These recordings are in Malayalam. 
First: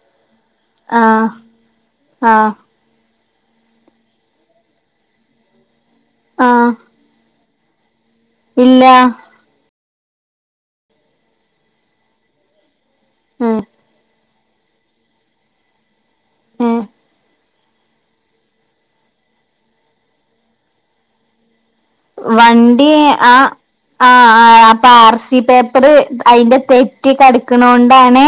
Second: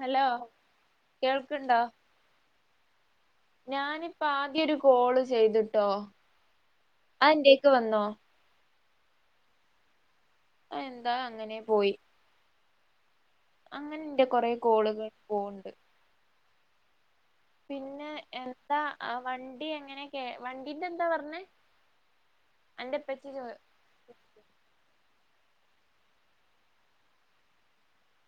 ഹലോ ആഹ് കേൾക്കുണ്ടോ? ആഹ് ഞാനിപ്പോ ആദ്യ ഒരു കോള് ചെയ്ത്ട്ടോ, അന്റെേക്ക് വന്നോ? ഇല്ലാ. അത് എന്താ അങ്ങനെ പോയി. മ്മ്ഹ്. അങ്ങനെന്റ കൊറെേ കോളുകൾ പോവ്ണ്ട്. ഏഹ് പിന്നെ എന്താ വണ്ടി എങ്ങനെ കേ വണ്ടീന്റെ എന്താ പറഞ്ഞേ? വണ്ടി അന്റെപ്പച്ചി ചോ ആഹ് ആ ആ അപ്പ ആർ സി പേപ്പറ് അയിന്റെ തെറ്റി കെടക്കണോണ്ടാണ്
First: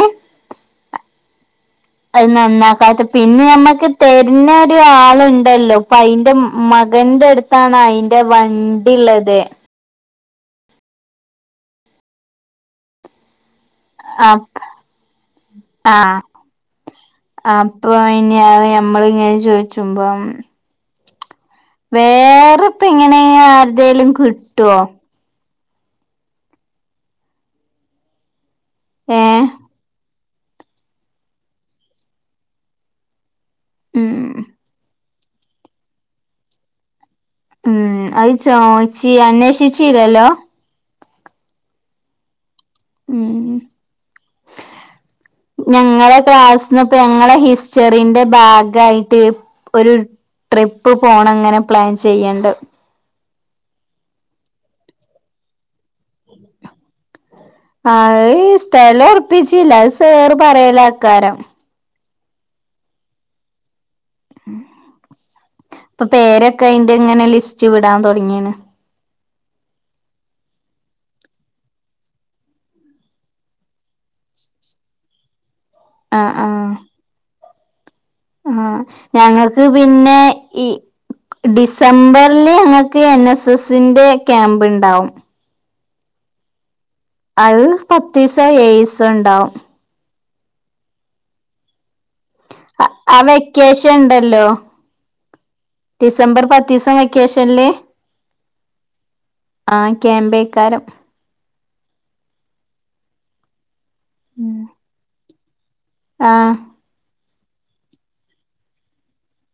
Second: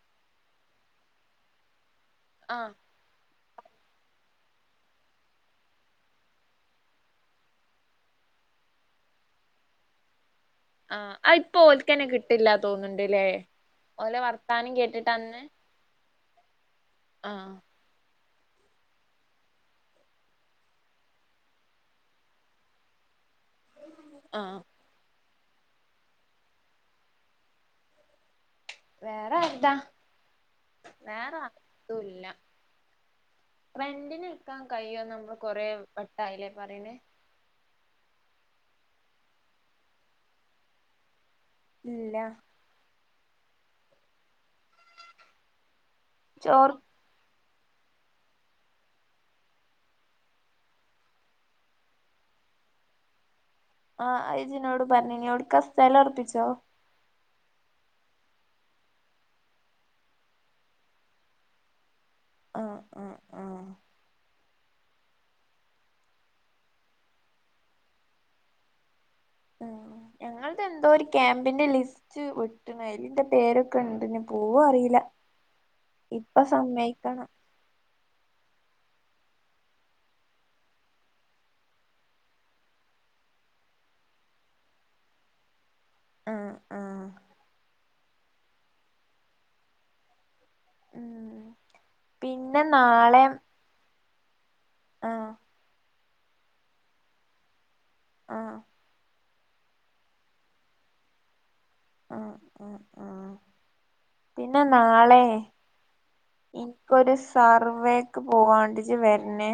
അത് ആഹ് നന്നാക്കാത്തത് പിന്നെ നമ്മക്ക് തര്ണ ഒരു ആളുണ്ടല്ലോ, പ്പ അയിന്റെ മകന്റെ അടു ട്ടാണ് അയിന്റെ വണ്ടിള്ളത്. ആഹ്, അയ് ഇപ്പോ ഓൽക്കന്നെ കിട്ടില്ല തോന്നുണ്ടല്ലേ ഓലെ ആഹ് വർത്താനം കേട്ടിട്ട് അന്ന്. ആഹ്, ആഹ് അപ്പൊ ഇനി അത് ഞമ്മല് ഇങ്ങനെ ചോയ്ച്ചുമ്പം വേറെപ്പ ഇങ്ങനെ ആര്ടെേലും ആഹ് കിട്ടുവോ? വേറെ ഏഹ് ആര്താ വേറെ അര്തുല്ല. റെന്റിന് ഉം എട്ക്കാൻ കഴിയോ നമ്മള് കൊറെ വട്ടായില്ലേ പറെണെ. ഉം അത് ചോയിച്ചി അന്വേഷിച്ചീലല്ലോ. ഇല്ല ഉം ഞങ്ങളെ ചോർ ക്ലാസ്സ്ന്ന് ഇപ്പ ഞങ്ങള ഹിസ്റ്ററിന്റെ ഭാഗായിട്ട് ഒരു ട്രിപ്പ് പോണം ങ്ങനെ പ്ലാൻ ചെയ്യണ്ട്. ആഹ്, ഐജിനോട് പർഞ്ഞി എവ്ട്ക്കാ സ്ഥലം ഒറപ്പിച്ചോ? ആയ്യ് സ്ഥലം ഒറപ്പിച്ചില്ല അത് സേറ് പറയലാ ആക്കാരം. ആഹ ഇപ്പൊ പേരൊക്കെ അയിന്റെ ഇങ്ങനെ ലിസ്റ്റ് വിടാൻ തുടങ്ങിയിണ് ആ ഞങ്ങടെ എന്തോ ഒരു ക്യാമ്പിന്റെ ലിസ്റ്റ് ഒരു അതില് എന്റെ പേരൊക്കെ ഉണ്ട് പൂവെ അറിയില്ല ആഹ് ഉപ്പ സമ്മയിക്കണം ആഹ ഞങ്ങൾക്ക് പിന്നെ ഈ ഡിസംബറില് ഞങ്ങക്ക് എൻ എസ്എസിന്റെ ക്യാമ്പ് ഉണ്ടാവും ആഹ് ആഹ് അത് പത്ത് ദിവസോ ഏഴ് ദിവസോ ഉണ്ടാവും ഉം പിന്നെ നാളെ കാഷു വേണ്ടല്ലോ ആഹ് ഡിസംബർ പത്ത് ദിവസം വെക്കേഷനില് ആഹ് ആ ക്യാമ്പേക്കാരം ആഹ് പിന്നെ നാളെ ആ ഇപ്പ ഒരു സർവേക്ക് പോവാണ്ട് ഇജ് വരണേ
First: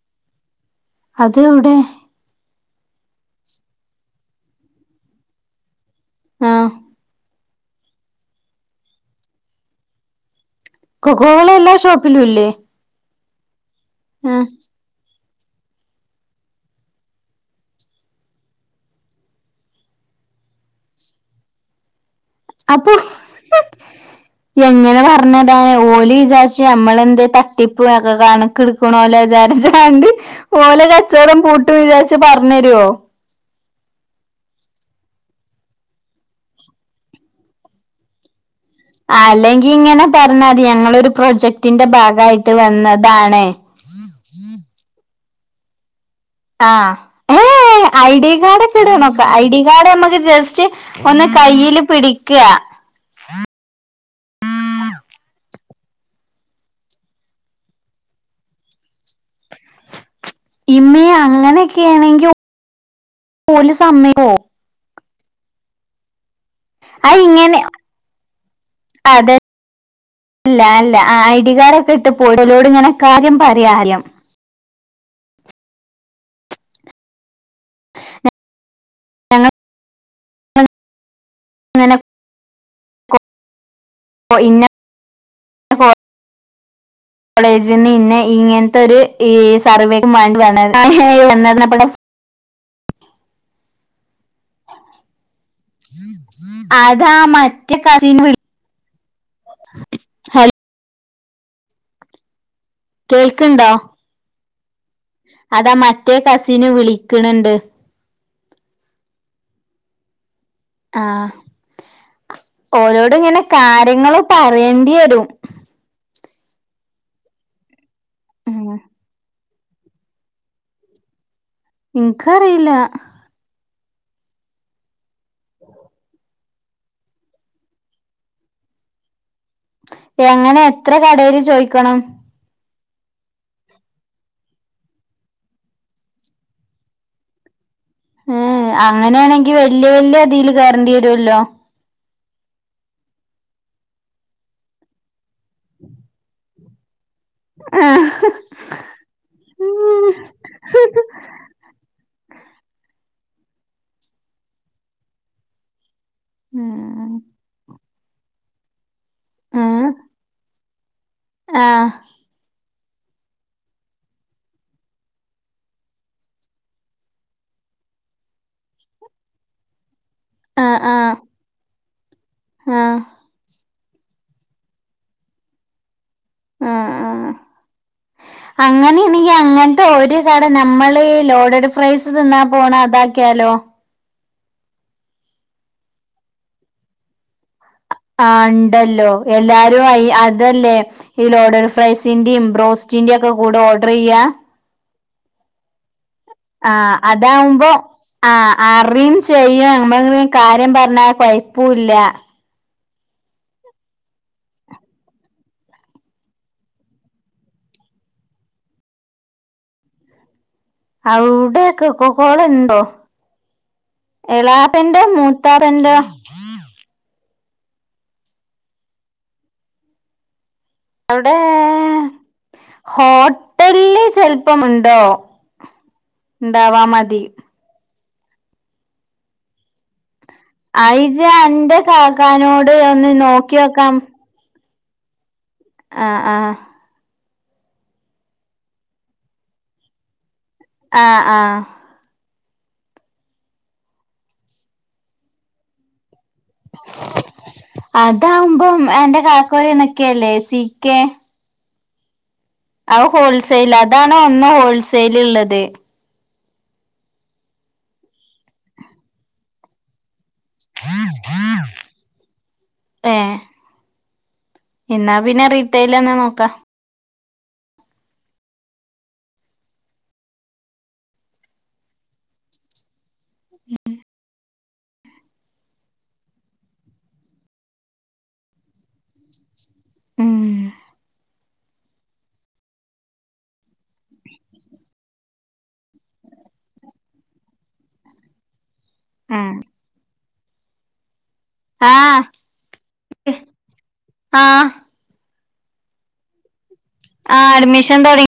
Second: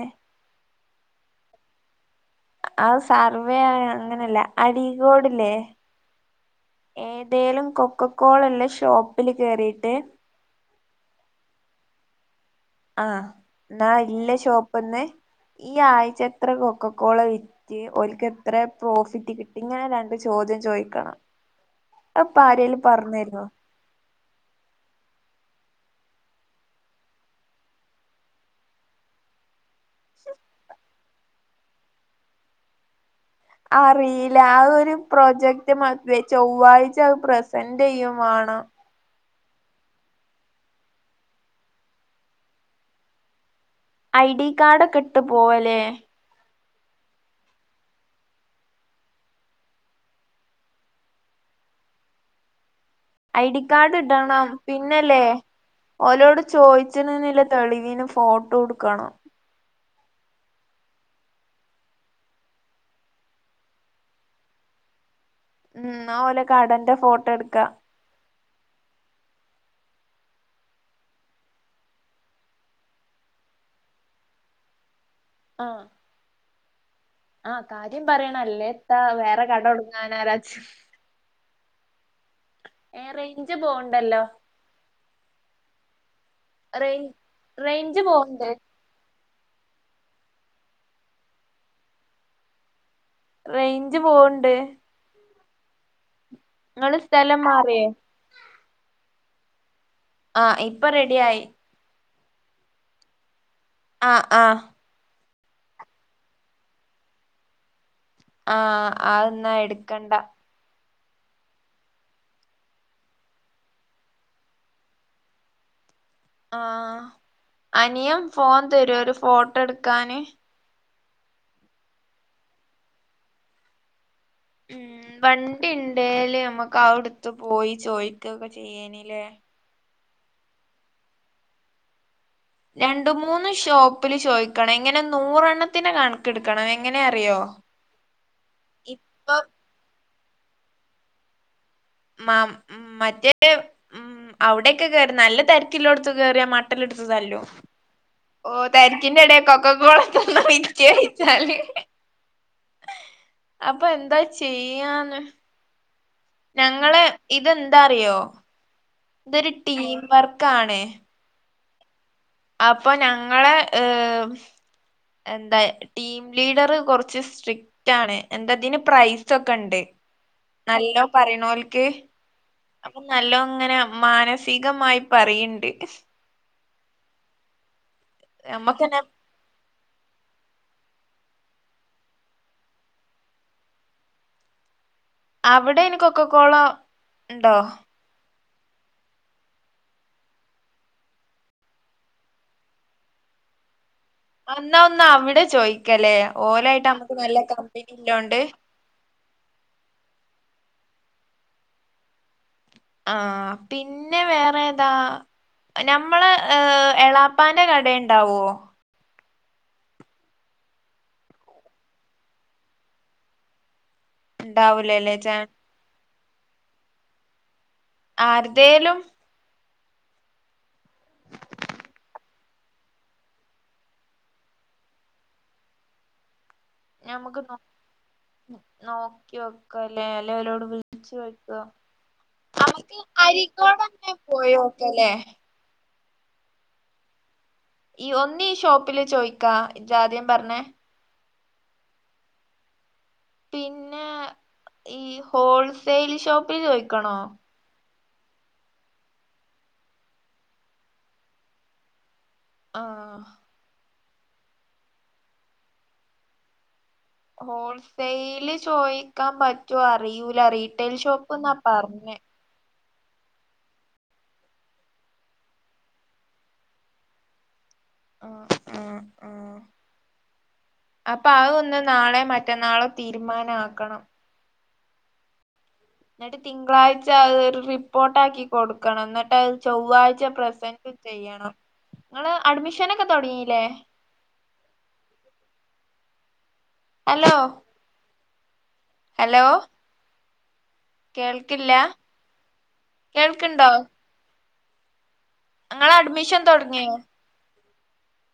അത് എവിടെ അത് സർവവേ ആയ അങ്ങനെയല്ല അടികൊടെ ഇല്ലേ ആ ഏ ന്തേലും കൊക്കകോള ലുള്ള ഷോപ്പില് കേറിയിട്ട് കൊക്കകൊള എല്ലാ ഷോപ്പിലും ഇല്ലേ ആഹ് എന്നാ ഇല്ല ആ ഷോപ്പ്ന്ന് ഈ ആഴ്ച എത്ര കൊക്കകോള വി ഓര്ക്ക് എത്ര പ്രോഫിറ്റ് കിട്ടി ഇങ്ങനെ രണ്ട് ചോദ്യം ചോദിക്കണം അത്പ്പ ആരേലും അപ്പൊ പറഞ്ഞരോ എങ്ങനെ പറഞ്ഞതാ ഓല് വിചാരിച്ച് നമ്മളെന്ത് തട്ടിപ്പ് ഒക്കെ കണക്കെടുക്കണോ ലോ വിചാരിച്ച ന്ത്‌ ഓലെ കച്ചവടം പൂട്ടുംന്ന് വിചാരിച്ച് പറഞ്ഞു തരോ അറിയില്ല ആ ഒരു പ്രോജക്ട് മസെ ചൊവ്വാഴ്ച അത് പ്രസന്റ് ചെയും വേണം അല്ലെങ്കിൽ ഇങ്ങനെ പറഞ്ഞാൽ മതി ഞങ്ങളൊരു പ്രൊജക്ടിന്റെ ഭാഗമായിട്ട് വന്നതാണ് ഐ ഡി കാർഡൊക്കെ ഇട്ട് പോവല്ലേ ആഹ് ഏ ഐഡി കാറെഡ് ടോക്കെ നോക്കാം ഐ ഡി കാർഡ് നമ്മുക്ക് ജസ്റ്റ് ഒന്ന് കയ്ൽ പിടിക്കാ ഐ ഡി കാർഡ് ഇടണം പിന്നല്ലേ ഓലോട് ചോദിച്ചന് തെളിവിന് ഫോട്ടോ ഒടുക്കണം ഇമ്മി അങ്ങനെയൊക്കെയാണെങ്കിൽ പോല് സമയോ ഉം ന്നാ ഓലക് ആഹ് ഇങ്ങനെ അതെ ഇല്ല അല്ല ഐ ഡി കാർഡ് ഒക്കെ ഇട്ട് പോയിലോട് ഇങ്ങനെ കാര്യം പറയാ ആറിയം ആഹ് ആഹ് കാര്യം പറയണം അല്ലേത്താ വേറെ ഞങ്ങൾ കടടുങ്ങാനാച്ച് [unintelligible] ഏ റെയിഞ്ച് പോവുണ്ടല്ലോ ഇന്നാ റെയിൻ കോളേജിൽന്ന് ഈ ഇങ്ങനത്തെ ഒരു സർവേ വാണ്ടി വന്നത് റെയ്ഞ്ച് പോവണ്ട് ഇങ്ങള് അതാ സ്ഥലം മറ്റേ മാറിയേ കസിൻ വി ആഹ് ഇപ്പൊ റെഡി ആയി കേൾക്കണ്ടോ ആഹ് ആഹ് അത് മറ്റേ കസിന് വിളിക്കണണ്ട് ആഹ് അതന്നാ എടുക്കണ്ട ആഹ് ഓരോട് ഇങ്ങനെ കാര്യങ്ങൾ പറയേണ്ടി വരും ആഹ് അനിയൻ ഫോൺ ഉം. തരോ ഒരു ഫോട്ടോ എടുക്കാന് ഇൻക്ക് അറിയില്ല ഉം വണ്ടി ണ്ടേല് നമ്മക്ക് ആവിടുത്ത് പോയി ചോയ്ക്കാ പറ്റെയ്‌നില്ലേ എങ്ങനെ എത്ര കടെൽ ചോയ്ക്കണം രണ്ട മൂന്ന് ഷോപ്പില് ചോയ്ക്കണം ഇങ്ങനെ നൂറെണ്ണത്തിന്റെ കണക്കെടുക്കണം എങ്ങനെ അറിയോ ഇപ്പം അങ്ങനെയാണെങ്കി വല്യ വല്യ അതിൽ കേറണ്ടി വരുവല്ലോ മ മറ്റേ ഉം അവിടെക്കെ കേറി നല്ല തിരക്കിലോടുത്ത് കേറിയാ മ ടുത്ത് തല്ലോ ആ. ഓ തരിക്കിന്റെ ഇടല് ക്കൊക്കക്കോളാ ഒക്കെ തന്ന വിറ്റ് അഴിച്ചാല് അപ്പ എന്താ ചെയ്യാന് ഞമ്മള് ഉം. ഇതെന്താറിയോ ഇതൊരു ടീം വർക്ക് ആണ് ആഹ അപ്പൊ ഞങ്ങള് ഹ്എന്താ ലീഡർ കുറച്ച് സ്ട്രിക്ട് ആണ് എന്താതിന് പ്രൈസ ഒക്കെ ഉണ്ട് ആ. ആ. നല്ലോ പറയ്ണോല്ക്ക് ആ. ആ. നല്ലോ ഇങ്ങനെ മാന സികമായി പറയുണ്ട് ആ ആ നമ്മക്കന്നെ അങ്ങനെയാണെങ്കിൽ അങ്ങന [unintelligible] ഒരു കട നമ്മള് ലോഡഡ് ഫ്രൈസ് തിന്നാ പോണ അതാക്കിയാലോ അവിടെ അയ്ന്കോക്ക കോള ഉണ്ടോ ആ ഉണ്ടല്ലോ എല്ലാരും ആയി അതല്ലേ ഈ ലോഡർഫ്രൈസിന്റെ ബ്രോസ്റ്റിന്റെ ഒക്കെ കൂടെ ഓർഡർ ചെയ്യാ എന്നന്നാ ഒന്നാ അവിടെ ചോദിക്കലേ ആ അതാവുമ്പോ ആ ആറ് ചെയ്യാൻ നമ്മൾഎങ്കിലും കാര്യം പറഞ്ഞാൽ കുയപ്പൂ ഇല്ല ആഹ പിന്നെ വേറെ ഏതാ ഞമ്മളെ ഹ്എളാപ്പാന്റെ കട ഇണ്ടാവോ അവ്ടെ കൊക്കോ കോളഉണ്ടോ എളാപ്പന്റെ ഇണ്ടാവൂലല്ലേ ചാ മൂത്താ പ്പൻ്റെ ആര്തേലും അവിടെ ഹോട്ടലില് ചിലപ്പോ ഉണ്ടോ ഇണ്ടാവമാ ഞമക്ക് നോക്കി നോക്ക ക്കലെഅല്ലങ്കിൽ വിളിച്ച് അയിജ് ചൊയിക്കാം അന്റെ കാക്കാനോട് നമ്മക്ക് ഒന്ന് നോക്കി അരിക്കോട് വെക്കാം അണ് പോയി ഓക്കെല്ലേ ആഹ ആഹ ഈ ഒന്ന് ഈ ഷോപ്പില് ചോയിക്കാ ഇജ് ആദ്യം പറഞ്ഞ ആഹ ആഹ പിന്നെ ഈ ഹോൾസെൽ ഷോപ്പിൽ ചോദിക്കണോ അതാവുമ്പോ അന്റെ കക്കു നെ [unintelligible] സി കെ അത് ആഹ് ഹോൾസെൽണ് അതാണോ ഒന്ന് ഹോൾസെൽ ഉള്ളത് ഹോൾസെയില് ചോയിക്കാൻ പറ്റോ അറിയൂല റീട്ടെൽ ഷോപ്പ് എന്നാ പറഞ് ഏ ഇന്നാ പിന്നെ റിട്ടൈൽ എന്നെ നോക്കാം ആ ആ ആ അപ്പൊ അത്ഒന്ന് നാളെ മറ്റന്നാളും തീരുമാന ആക്കണം എന്നിട്ട് തിങ്കളാഴ്ച അത് ഒരു റിപ്പോർട്ട് ആക്കി കൊടുക്കണം എന്നിട്ട് അത് ചൊവ്വാഴ്ച ഉം പ്രസന്റ് ചെയ്യണം നിങ്ങള് അഡ്മിഷനൊക്കെ തുടങ്ങില്ലേ ഹലോ ഹലോ ഉം കേൾക്കില്ല ആഹ് കേൾക്ണ്ടോ ആഹ് ഇങ്ങളെ അഡ്മിഷൻ തുടങ്ങിയോ ആ അഡ്മിഷൻ തുടങ്ങ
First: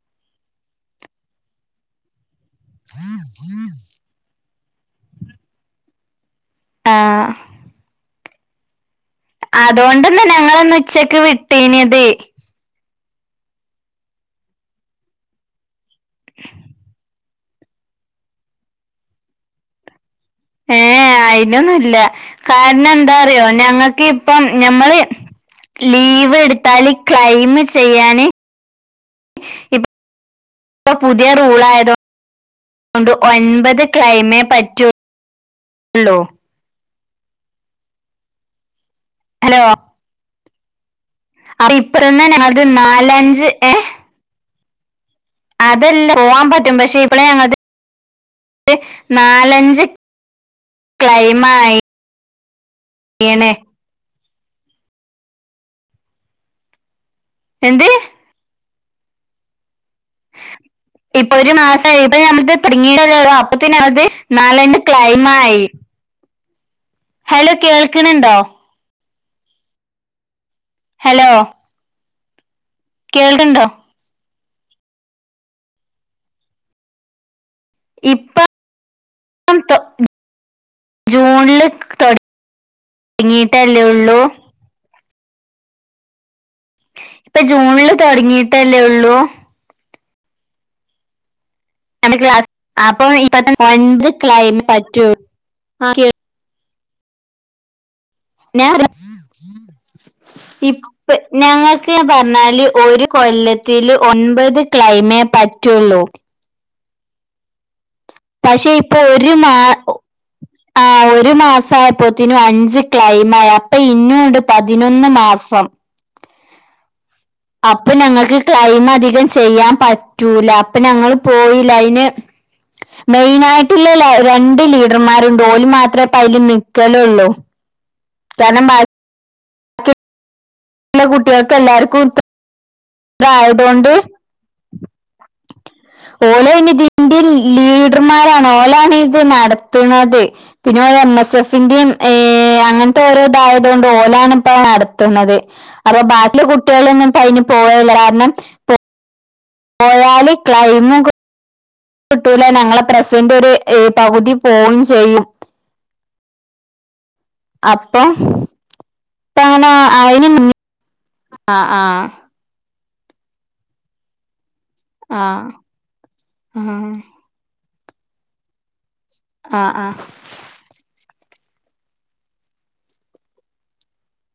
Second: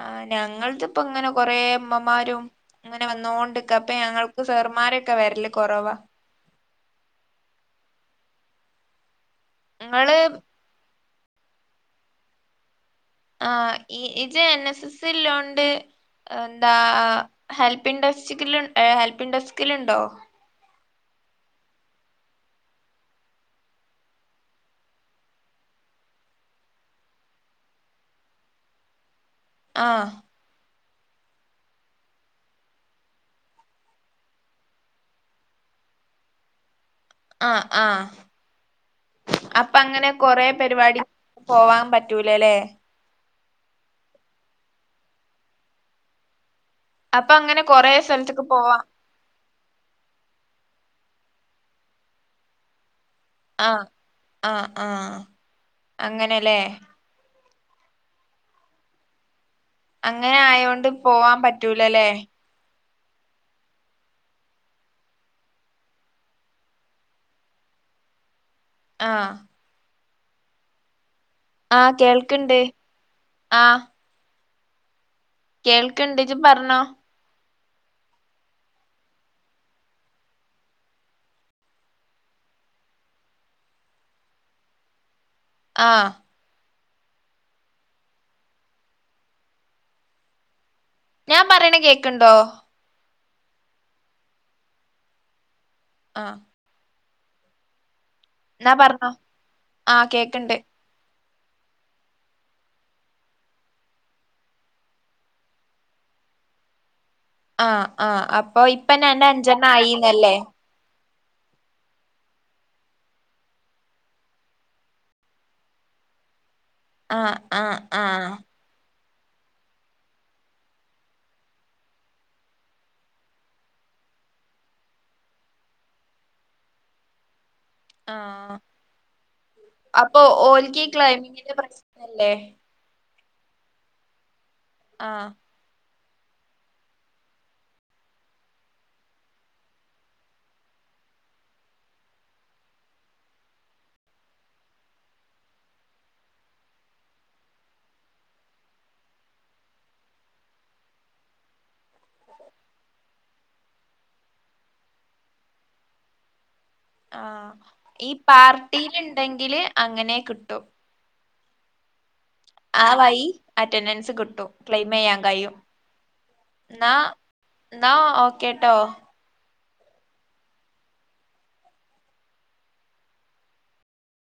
ആ ഞങ്ങളത് ഇപ്പോഇങ്ങനെ കൊറെ ഇമ്മമാരും ഇങ്ങനെ വന്ന് കൊണ്ട് നിൽക്കാഅപ്പൊ ഞങ്ങൾക്ക് സാറുമാരൊക്കെ വരല് കുറവാ ആഹ് അതുകൊണ്ട്ന്നാ നിങ്ങള് ഞങ്ങള ഇന്ന് ഉച്ചക്ക് വിട്ടീഞ്ഞത് ആ ഇജ്എൻ എസ് എസ് ഇലോണ്ട് എന്താ ഹെൽപ്പിൻ ഡെസ്കിൽ ഹെൽപ്പിൻ ഡെസ്കിൽ ഉണ്ടോ ഏ എഅയിലൊന്നു ഇല്ല കാരണം എന്താ അറിയോ ഞങ്ങക്ക് ഇപ്പോ ഞമ്മള് ലീവ് എടുത്താൽ ക്ലൈയിം ചെയ്യാന് ആഹ് ഇപ്പം പുതിയ റൂൾ ആയതോ ണ്ട് ഒൻപത് ക്ലൈമേ പറ്റൂള്ളൂ ആ ആ അപ്പൊ അങ്ങനെ കൊറെ പരിപാടി അ പോവാൻ ഇപ്പറന്ന് പറ്റൂലല്ലേ അത് നാലഞ്ച് ഏ അതല്ല പോവാൻ പറ്റും പക്ഷെ ഇപ്പളെ അപ്പൊ ഞങ്ങ അങ്ങനെ കൊറെ സ്ഥലത്തേക്ക് പോവാം നാലഞ്ച് ക്ലൈം ആയി യീണ് ആഹ് ആഹ് ആഹ് അങ്ങനെല്ലേ എന്ത് അങ്ങനെ ആയോണ്ട് പോവാൻ പറ്റൂലല്ലേ തുടങ്ങിടല്ലോ അപ്പത്ത അത് നാലെണ്ട് ക്ലൈമ ആയി ഹലോ കേൾക്കണണ്ടോ ആ ഹലോ ആഹ് കേൾക്ണ്ട് കേൾക്ക്ണ്ടോ കേൾക്ക്ണ്ട് ജി പറഞ്ഞോ ഇപ്പ [inaudible] ജൂണില് തുടങ്ങിട്ടല്ലേ ഉള്ളൂ ആഹ് ഇപ്പൊ ജൂണില് തുടങ്ങീട്ടല്ലേ ഉള്ളൂ ഞാൻ പറയണ കേ [inaudible] ക്ലാസ് അപ്പൊ ഇപ്പ ഒൻപത് ക്ലൈമേ പറ്റൂ [inaudible] ആഹ് [inaudible] എന്നാ പറഞ്ഞോ ആ കേക്ക്ണ്ട് ഞങ്ങൾക്ക് പറഞ്ഞാല് ഒരു കൊല്ലത്തില് ഒൻപത് ക്ലൈമേ പറ്റുള്ളൂ ആഹ് ആഹ് അപ്പൊ പക്ഷെ ഇപ്പൊ തന്നെ ഒരു മാ അഞ്ചെണ്ണ ആയിന്നല്ലേ ആ ഒരു മാസയപ്പോത്തിനു അഞ്ച് ക്ലൈം ആയി അപ്പൊ ഇഞ്ഞുണ്ട് പതിനൊന്ന് മാസം ആ അപ്പൊ ഞങ്ങൾക്ക് ക്ലൈം അധികം ചെയ്യാൻ പറ്റൂല അപ്പൊ ഞങ്ങള് പോയില്ല അതിന് മെയിന ആയിട്ടുള്ള രണ്ട് ലീഡർമാരും ഉണ്ട് ഓല് മാത്രമേ ഇപയ്ല് നിക്കലുള്ളൂ ആഹ് കാരണം ബാക്കിയുള്ള അപ്പൊ ഓൽക്കി ക്ലൈമിങ്ങിന്റെ പ്രശ്നല്ലേ ഇതായതുകൊണ്ട് ആഹ് ഓലോണ ഇതിന്റെ ലീഡർമാരാണ് ഓലോണ ഇത് നടത്തുന്നത് പിന്നെ എം എസ് എഫിന്റെയും ഏ അങ്ങനത്തെ ഓരോ ഇതായതുകൊണ്ട് ഓലാണ് ഇപ്പ നടത്തുന്നത് അപ്പൊ ബാക്കിയ കുട്ടികളൊന്നും ഇപ്പ അയി പോവലില്ല കാരണം പോയാളി ക്ലൈമുക ട്ടൂല ഞങ്ങളെ പ്രസന്റ് ഒരു പകുതി പോവുകയും ചെയ്യും ആഹ അപ്പൊ ഈ പാർട്ടിൽ ഉണ്ടെങ്കില് അങ്ങനെ കിട്ടും ആഹ ആഹ ആഹ വായി അറ്റൻഡൻസ് കിട്ടും ക്ലെയിം ചെയ്യാൻ ആ കഴിയും എന്നാ ന്നാ ഓകേട്ടോ ആഹ ആഹ